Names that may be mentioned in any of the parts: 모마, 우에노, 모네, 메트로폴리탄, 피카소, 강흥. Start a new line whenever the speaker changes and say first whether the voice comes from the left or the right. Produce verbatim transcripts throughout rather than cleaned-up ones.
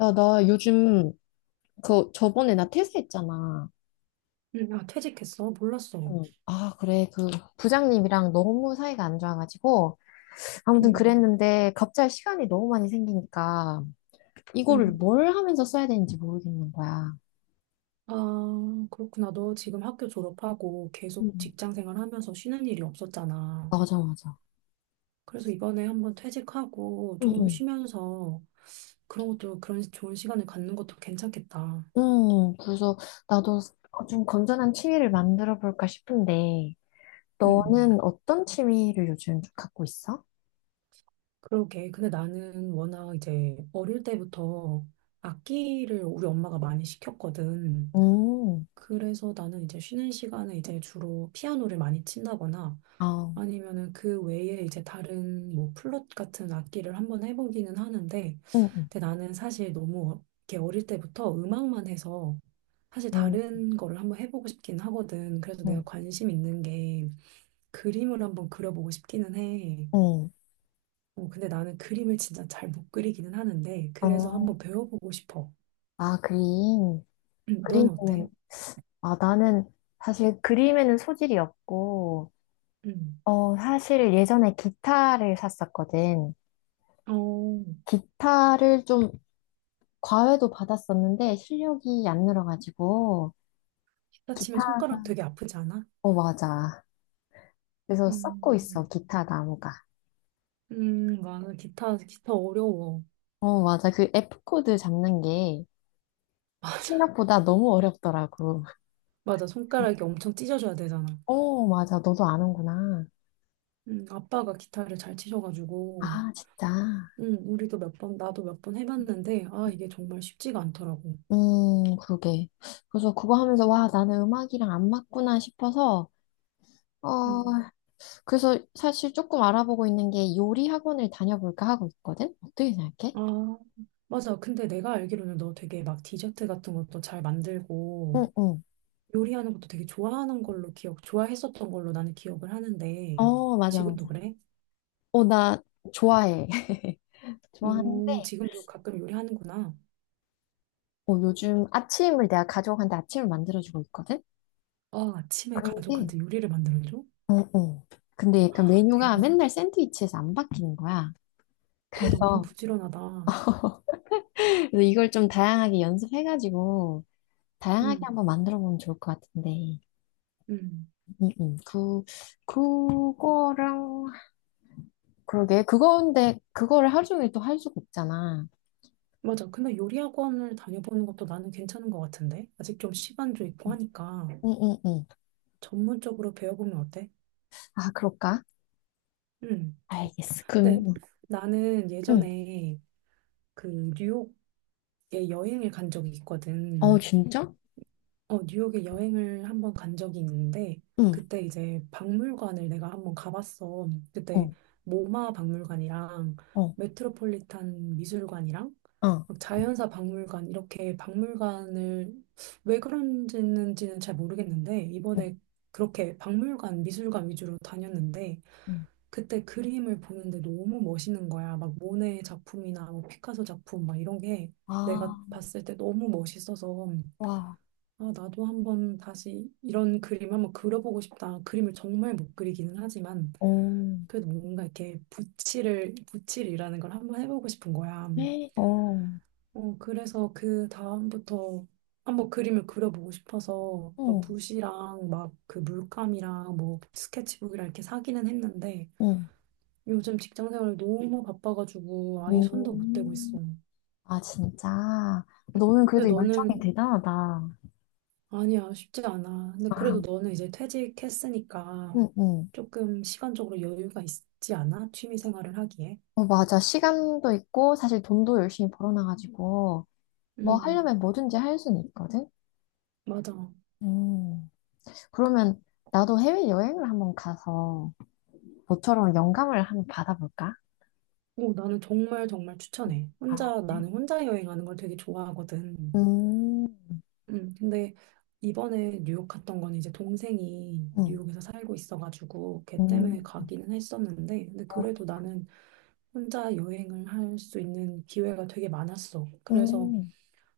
left: 야, 나 요즘 그 저번에 나 퇴사했잖아.
right: 음, 아, 퇴직했어? 몰랐어.
left: 응. 아, 그래. 그 부장님이랑 너무 사이가 안 좋아가지고 아무튼
right: 음,
left: 그랬는데 갑자기 시간이 너무 많이 생기니까 이거를
right: 음.
left: 뭘 하면서 써야 되는지 모르겠는 거야.
right: 아, 그렇구나. 너 지금 학교 졸업하고 계속
left: 응.
right: 직장 생활하면서 쉬는 일이 없었잖아.
left: 맞아, 맞아.
right: 그래서 이번에 한번 퇴직하고
left: 응,
right: 좀
left: 응.
right: 쉬면서 그런 것도 그런 좋은 시간을 갖는 것도 괜찮겠다.
left: 응, 그래서 나도 좀 건전한 취미를 만들어 볼까 싶은데
right: 음,
left: 너는 어떤 취미를 요즘 좀 갖고 있어?
right: 그러게. 근데 나는 워낙 이제 어릴 때부터 악기를 우리 엄마가 많이 시켰거든.
left: 음.
right: 그래서 나는 이제 쉬는 시간에 이제 주로 피아노를 많이 친다거나
left: 아,
right: 아니면은 그 외에 이제 다른 뭐 플룻 같은 악기를 한번 해보기는 하는데
left: 응, 응,
right: 근데 나는 사실 너무 어, 이렇게 어릴 때부터 음악만 해서 사실
left: 응,
right: 다른 거를 한번 해보고 싶긴 하거든. 그래서 내가
left: 응.
right: 관심 있는 게 그림을 한번 그려보고 싶기는 해.
left: 응.
right: 어, 근데 나는 그림을 진짜 잘 못 그리기는 하는데 그래서 한번
left: 어,
right: 배워보고 싶어.
left: 아, 그림.
right: 넌 어때?
left: 그림이면, 아, 나는 사실 그림에는 소질이 없고,
right: 음.
left: 어, 사실 예전에 기타를 샀었거든.
right: 어,
left: 기타를 좀 과외도 받았었는데 실력이 안 늘어가지고,
right: 기타 치면
left: 기타,
right: 손가락 되게 아프지 않아?
left: 어, 맞아. 그래서 썩고
right: 음,
left: 있어, 기타 나무가.
right: 음, 맞아. 기타, 기타 어려워.
left: 어, 맞아. 그 에프 코드 잡는 게
right: 맞아.
left: 생각보다 너무 어렵더라고.
right: 맞아. 손가락이 엄청 찢어져야 되잖아.
left: 어, 맞아. 너도 아는구나.
right: 음, 아빠가 기타를 잘 치셔가지고,
left: 아, 진짜.
right: 음, 우리도 몇 번, 나도 몇 번 해봤는데, 아, 이게 정말 쉽지가 않더라고.
left: 음, 그러게. 그래서 그거 하면서, 와, 나는 음악이랑 안 맞구나 싶어서, 어,
right: 음,
left: 그래서 사실 조금 알아보고 있는 게 요리 학원을 다녀볼까 하고 있거든? 어떻게 생각해?
right: 아, 맞아. 근데 내가 알기로는 너 되게 막 디저트 같은 것도 잘 만들고,
left: 응, 응.
right: 요리하는 것도 되게 좋아하는 걸로 기억, 좋아했었던 걸로 나는 기억을 하는데,
left: 어, 맞아,
right: 지금도
left: 맞아.
right: 그래?
left: 어, 나 좋아해.
right: 오,
left: 좋아하는데,
right: 지금도 가끔 요리하는구나.
left: 어, 요즘 아침을 내가 가족한테 아침을 만들어주고 있거든?
right: 아, 아침에
left: 근데,
right: 가족한테 요리를 만들어줘?
left: 어, 어. 근데 약간 메뉴가
right: 대박이다.
left: 맨날 샌드위치에서 안 바뀌는 거야.
right: 그래도 엄청
left: 그래서
right: 부지런하다.
left: 그래서 이걸 좀 다양하게 연습해가지고, 다양하게
right: 음,
left: 한번 만들어 보면 좋을 것 같은데.
right: 음.
left: 음, 음. 그, 그거랑, 그러게. 그건데, 그거를 하루 종일 또 할 수가 없잖아.
right: 맞아. 근데 요리 학원을 다녀보는 것도 나는 괜찮은 것 같은데. 아직 좀 시간도 있고
left: 응,
right: 하니까
left: 응, 응.
right: 전문적으로 배워보면 어때?
left: 아, 그럴까?
right: 음.
left: 알겠어.
right: 근데
left: 그럼,
right: 나는
left: 응.
right: 예전에 그 뉴욕에 여행을 간 적이
left: 어,
right: 있거든.
left: 진짜?
right: 어, 뉴욕에 여행을 한번 간 적이 있는데
left: 응,
right: 그때 이제 박물관을 내가 한번 가봤어. 그때
left: 어,
right: 모마 박물관이랑
left: 어,
right: 메트로폴리탄 미술관이랑
left: 어,
right: 막 자연사 박물관 이렇게 박물관을 왜 그런지는 잘 모르겠는데
left: 응,
right: 이번에 그렇게 박물관 미술관 위주로 다녔는데
left: 응.
right: 그때 그림을 보는데 너무 멋있는 거야. 막 모네 작품이나 뭐 피카소 작품 막 이런 게 내가
left: 아,
right: 봤을 때 너무 멋있어서
left: 와,
right: 아, 나도 한번 다시 이런 그림 한번 그려보고 싶다. 그림을 정말 못 그리기는 하지만
left: 어,
right: 그래도 뭔가 이렇게 붓질을 붓질이라는 걸 한번 해보고 싶은 거야.
left: 에, 어,
right: 어, 그래서 그 다음부터 한번 그림을 그려보고 싶어서 막
left: 응,
right: 붓이랑 막 그 물감이랑 뭐 스케치북이랑 이렇게 사기는 했는데
left: 응,
right: 요즘 직장 생활 너무 바빠가지고 아예 손도 못 대고
left: 음.
right: 있어.
left: 아, 진짜. 너는
right: 근데
left: 그래도 열정이
right: 너는
left: 대단하다.
right: 아니야, 쉽지 않아. 근데
left: 아,
right: 그래도 너는 이제 퇴직했으니까
left: 응, 응.
right: 조금 시간적으로 여유가 있지 않아? 취미 생활을 하기에.
left: 어, 맞아. 시간도 있고, 사실 돈도 열심히 벌어놔가지고. 뭐
right: 음,
left: 하려면 뭐든지 할 수는 있거든?
right: 맞아.
left: 음, 그러면 나도 해외여행을 한번 가서 너처럼 영감을 한번 받아볼까?
right: 오, 나는 정말 정말
left: 응,
right: 추천해. 혼자,
left: 알아보네.
right: 나는 혼자 여행하는 걸 되게 좋아하거든.
left: 음,
right: 음, 근데 이번에 뉴욕 갔던 건 이제 동생이
left: 응,
right: 뉴욕에서 살고 있어가지고 걔
left: 음,
right: 때문에 가기는 했었는데 근데
left: 어,
right: 그래도 나는 혼자 여행을 할 수 있는 기회가 되게 많았어. 그래서
left: 음.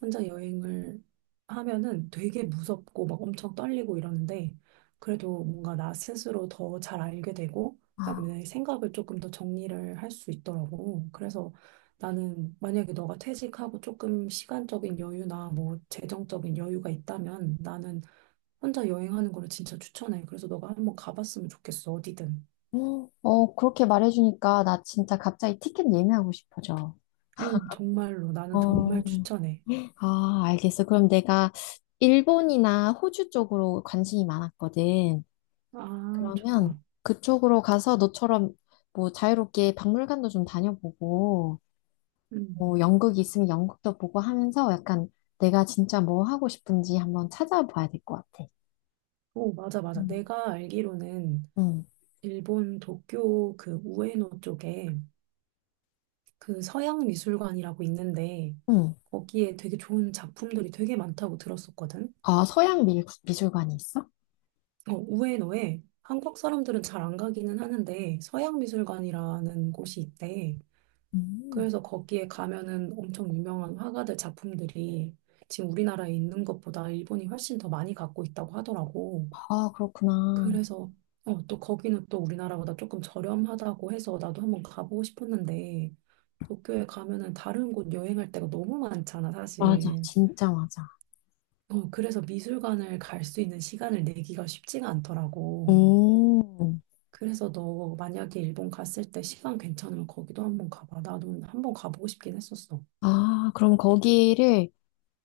right: 혼자 여행을 하면은 되게 무섭고 막 엄청 떨리고 이러는데 그래도 뭔가 나 스스로 더 잘 알게 되고
left: 아,
right: 그다음에 생각을 조금 더 정리를 할 수 있더라고. 그래서 나는 만약에 너가 퇴직하고 조금 시간적인 여유나 뭐 재정적인 여유가 있다면 나는 혼자 여행하는 거를 진짜 추천해. 그래서 너가 한번 가봤으면 좋겠어, 어디든.
left: 음. 어, 그렇게 말해주니까 나 진짜 갑자기 티켓 예매하고 싶어져.
right: 오, 정말로. 나는
left: 어,
right: 정말 추천해.
left: 아, 알겠어. 그럼 내가 일본이나 호주 쪽으로 관심이 많았거든.
right: 아,
left: 그러면
right: 좋다.
left: 그쪽으로 가서 너처럼 뭐 자유롭게 박물관도 좀 다녀보고,
right: 음.
left: 뭐 연극이 있으면 연극도 보고 하면서 약간 내가 진짜 뭐 하고 싶은지 한번 찾아봐야 될 것 같아.
right: 오, 맞아, 맞아.
left: 음.
right: 내가 알기로는
left: 응,
right: 일본 도쿄 그 우에노 쪽에 그 서양 미술관이라고 있는데
left: 응.
right: 거기에 되게 좋은 작품들이 되게 많다고 들었었거든.
left: 아, 서양 미, 미술관이 있어?
right: 어, 우에노에 한국 사람들은 잘 안 가기는 하는데 서양 미술관이라는 곳이 있대.
left: 음.
right: 그래서 거기에 가면은 엄청 유명한 화가들 작품들이 지금 우리나라에 있는 것보다 일본이 훨씬 더 많이 갖고 있다고 하더라고.
left: 아, 그렇구나.
right: 그래서 어, 또 거기는 또 우리나라보다 조금 저렴하다고 해서 나도 한번 가보고 싶었는데 도쿄에 가면은 다른 곳 여행할 때가 너무 많잖아,
left: 맞아,
right: 사실.
left: 진짜 맞아.
right: 어, 그래서 미술관을 갈 수 있는 시간을 내기가 쉽지가 않더라고.
left: 음.
right: 그래서 너 만약에 일본 갔을 때 시간 괜찮으면 거기도 한번 가봐. 나도 한번 가보고 싶긴 했었어.
left: 아, 그럼 거기를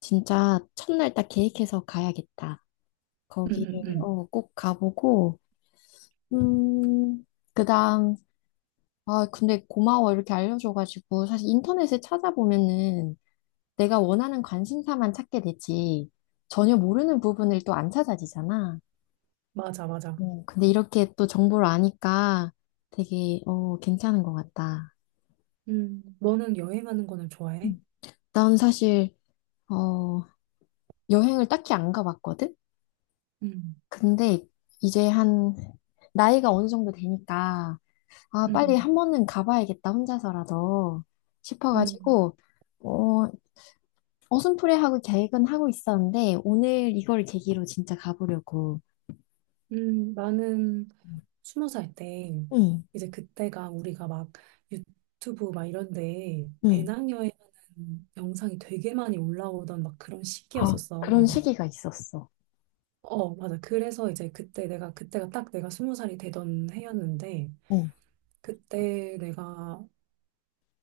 left: 진짜 첫날 딱 계획해서 가야겠다.
right: 응, 응,
left: 거기를
right: 응.
left: 어, 꼭 가보고, 음, 그다음, 아, 근데 고마워. 이렇게 알려줘가지고. 사실 인터넷에 찾아보면은 내가 원하는 관심사만 찾게 되지. 전혀 모르는 부분을 또 안 찾아지잖아.
right: 맞아, 맞아.
left: 어, 근데 이렇게 또 정보를 아니까 되게, 어, 괜찮은 것 같다.
right: 음, 너는 여행하는 거는 좋아해?
left: 음. 난 사실, 어, 여행을 딱히 안 가봤거든?
right: 응,
left: 근데 이제 한, 나이가 어느 정도 되니까, 아, 빨리
right: 응,
left: 한 번은 가봐야겠다, 혼자서라도
right: 응,
left: 싶어가지고, 어, 어슴푸레하고 계획은 하고 있었는데, 오늘 이걸 계기로 진짜 가보려고.
right: 응. 나는 스무 살 때
left: 응,
right: 이제 그때가 우리가 막 유튜브 막 이런데
left: 응.
right: 배낭여행 하는 영상이 되게 많이 올라오던 막 그런
left: 아,
right: 시기였었어.
left: 그런 시기가 있었어.
right: 어, 맞아. 그래서 이제 그때 내가 그때가 딱 내가 스무 살이 되던 해였는데
left: 응,
right: 그때 내가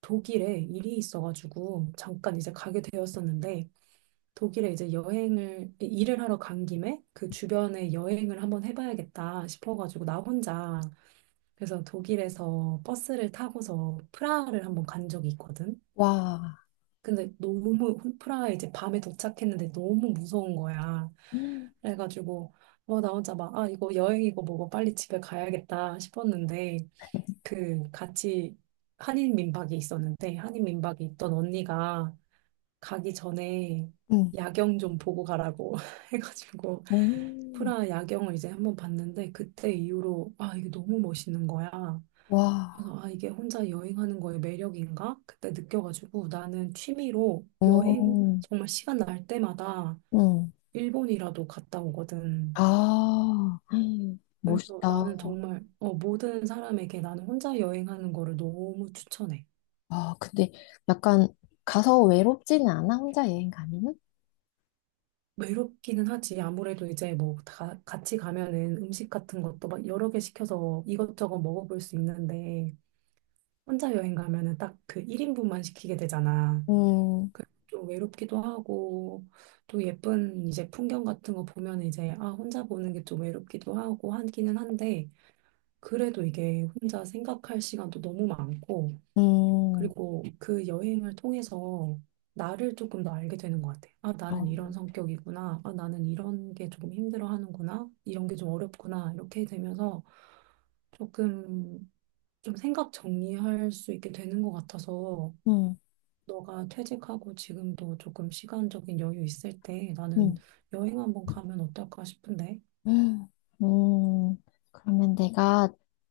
right: 독일에 일이 있어가지고 잠깐 이제 가게 되었었는데 독일에 이제 여행을 일을 하러 간 김에 그 주변에 여행을 한번 해봐야겠다 싶어가지고 나 혼자 그래서 독일에서 버스를 타고서 프라하를 한번 간 적이 있거든.
left: 와,
right: 근데 너무 프라하에 이제 밤에 도착했는데 너무 무서운 거야.
left: 음,
right: 그래가지고 뭐 나 혼자 막 아, 이거 여행이고 뭐고 빨리 집에 가야겠다 싶었는데 그 같이 한인 민박이 있었는데 한인 민박이 있던 언니가 가기 전에
left: 응,
right: 야경 좀 보고 가라고 해가지고
left: 음,
right: 프라 야경을 이제 한번 봤는데 그때 이후로 아, 이게 너무 멋있는 거야.
left: 와,
right: 그래서 아, 이게 혼자 여행하는 거의 매력인가? 그때 느껴가지고 나는 취미로 여행
left: 음,
right: 정말 시간 날 때마다
left: 응.
right: 일본이라도 갔다 오거든.
left: 아, 음,
right: 그래서
left: 멋있다.
right: 나는 정말 어, 모든 사람에게 나는 혼자 여행하는 거를 너무 추천해.
left: 아, 근데 약간 가서 외롭지는 않아, 혼자 여행 가면은?
right: 외롭기는 하지. 아무래도 이제 뭐 다 같이 가면은 음식 같은 것도 막 여러 개 시켜서 이것저것 먹어볼 수 있는데 혼자 여행 가면은 딱 그 일 인분만 시키게 되잖아.
left: 음,
right: 그- 좀 외롭기도 하고 또 예쁜 이제 풍경 같은 거 보면 이제 아, 혼자 보는 게 좀 외롭기도 하고 하기는 한데 그래도 이게 혼자 생각할 시간도 너무 많고
left: 음,
right: 그리고 그 여행을 통해서 나를 조금 더 알게 되는 것 같아. 아, 나는
left: 어,
right: 이런 성격이구나. 아, 나는 이런 게 조금 힘들어하는구나. 이런 게 좀 어렵구나. 이렇게 되면서 조금 좀 생각 정리할 수 있게 되는 것 같아서
left: 음,
right: 너가 퇴직하고 지금도 조금 시간적인 여유 있을 때 나는
left: 음,
right: 여행 한번 가면 어떨까 싶은데.
left: 음, 음. 그러면 내가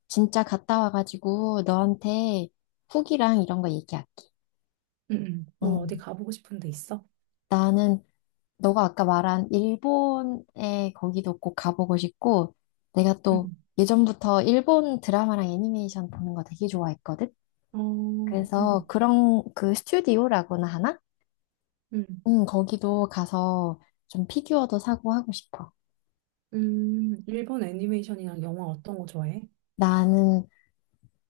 left: 진짜 갔다 와가지고 너한테 후기랑 이런 거 얘기할게.
right: 응, 응. 넌 어디
left: 음.
right: 가보고 싶은 데 있어?
left: 나는 너가 아까 말한 일본에 거기도 꼭 가보고 싶고 내가 또
right: 응.
left: 예전부터 일본 드라마랑 애니메이션 보는 거 되게 좋아했거든.
right: 어,
left: 그래서
right: 응,
left: 그런 그 스튜디오라고나 하나?
right: 응.
left: 음, 거기도 가서 좀 피규어도 사고 하고 싶어.
right: 음, 일본 애니메이션이랑 영화 어떤 거 좋아해?
left: 나는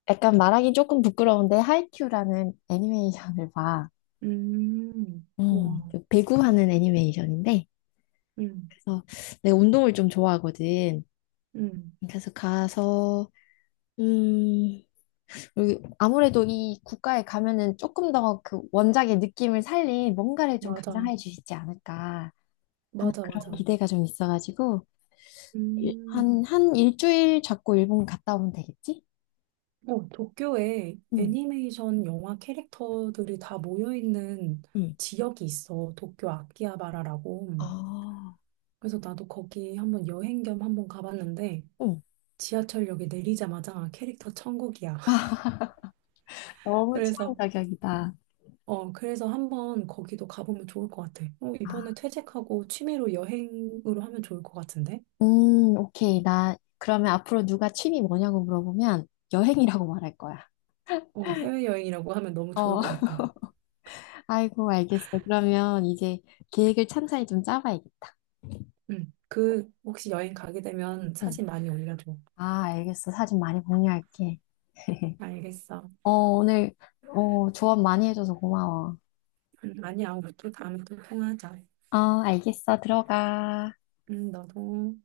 left: 약간 말하기 조금 부끄러운데 하이큐라는 애니메이션을 봐.
right: 음,
left: 음,
right: 와,
left: 그 배구하는 애니메이션인데
right: 응,
left: 그래서 내가 운동을 좀 좋아하거든.
right: 응.
left: 그래서 가서 음, 그리고 아무래도 이 국가에 가면은 조금 더 그 원작의 느낌을 살린 뭔가를 좀 감상해
right: 맞아,
left: 주시지 않을까 하는
right: 맞아,
left: 그런
right: 맞아.
left: 기대가 좀 있어가지고 일-
right: 음,
left: 한, 한 일주일 잡고 일본 갔다 오면 되겠지?
right: 어, 도쿄에
left: 응,
right: 애니메이션 영화 캐릭터들이 다 모여있는
left: 응.
right: 지역이 있어. 도쿄 아키하바라라고.
left: 아,
right: 그래서 나도 거기 한번 여행 겸 한번 가봤는데
left: 응.
right: 지하철역에 내리자마자 캐릭터 천국이야.
left: 너무 취향
right: 그래서
left: 저격이다.
right: 어 그래서 한번 거기도 가보면 좋을 것 같아. 어, 이번에
left: 아,
right: 퇴직하고 취미로 여행으로 하면 좋을 것 같은데?
left: 음, 오케이. 나 그러면 앞으로 누가 취미 뭐냐고 물어보면 여행이라고 말할 거야.
right: 어 해외여행이라고 하면 너무 좋을
left: 어,
right: 것 같다.
left: 아이고, 알겠어. 그러면 이제 계획을 찬찬히 좀 짜봐야겠다.
right: 응. 그 혹시 여행 가게 되면
left: 응.
right: 사진 많이 올려줘.
left: 아, 알겠어. 사진 많이 공유할게.
right: 알겠어.
left: 어, 오늘, 어, 조언 많이 해줘서 고마워.
right: 응, 아니야. 우리 또 다음에 또 통화하자.
left: 어, 알겠어. 들어가.
right: 응, 너도.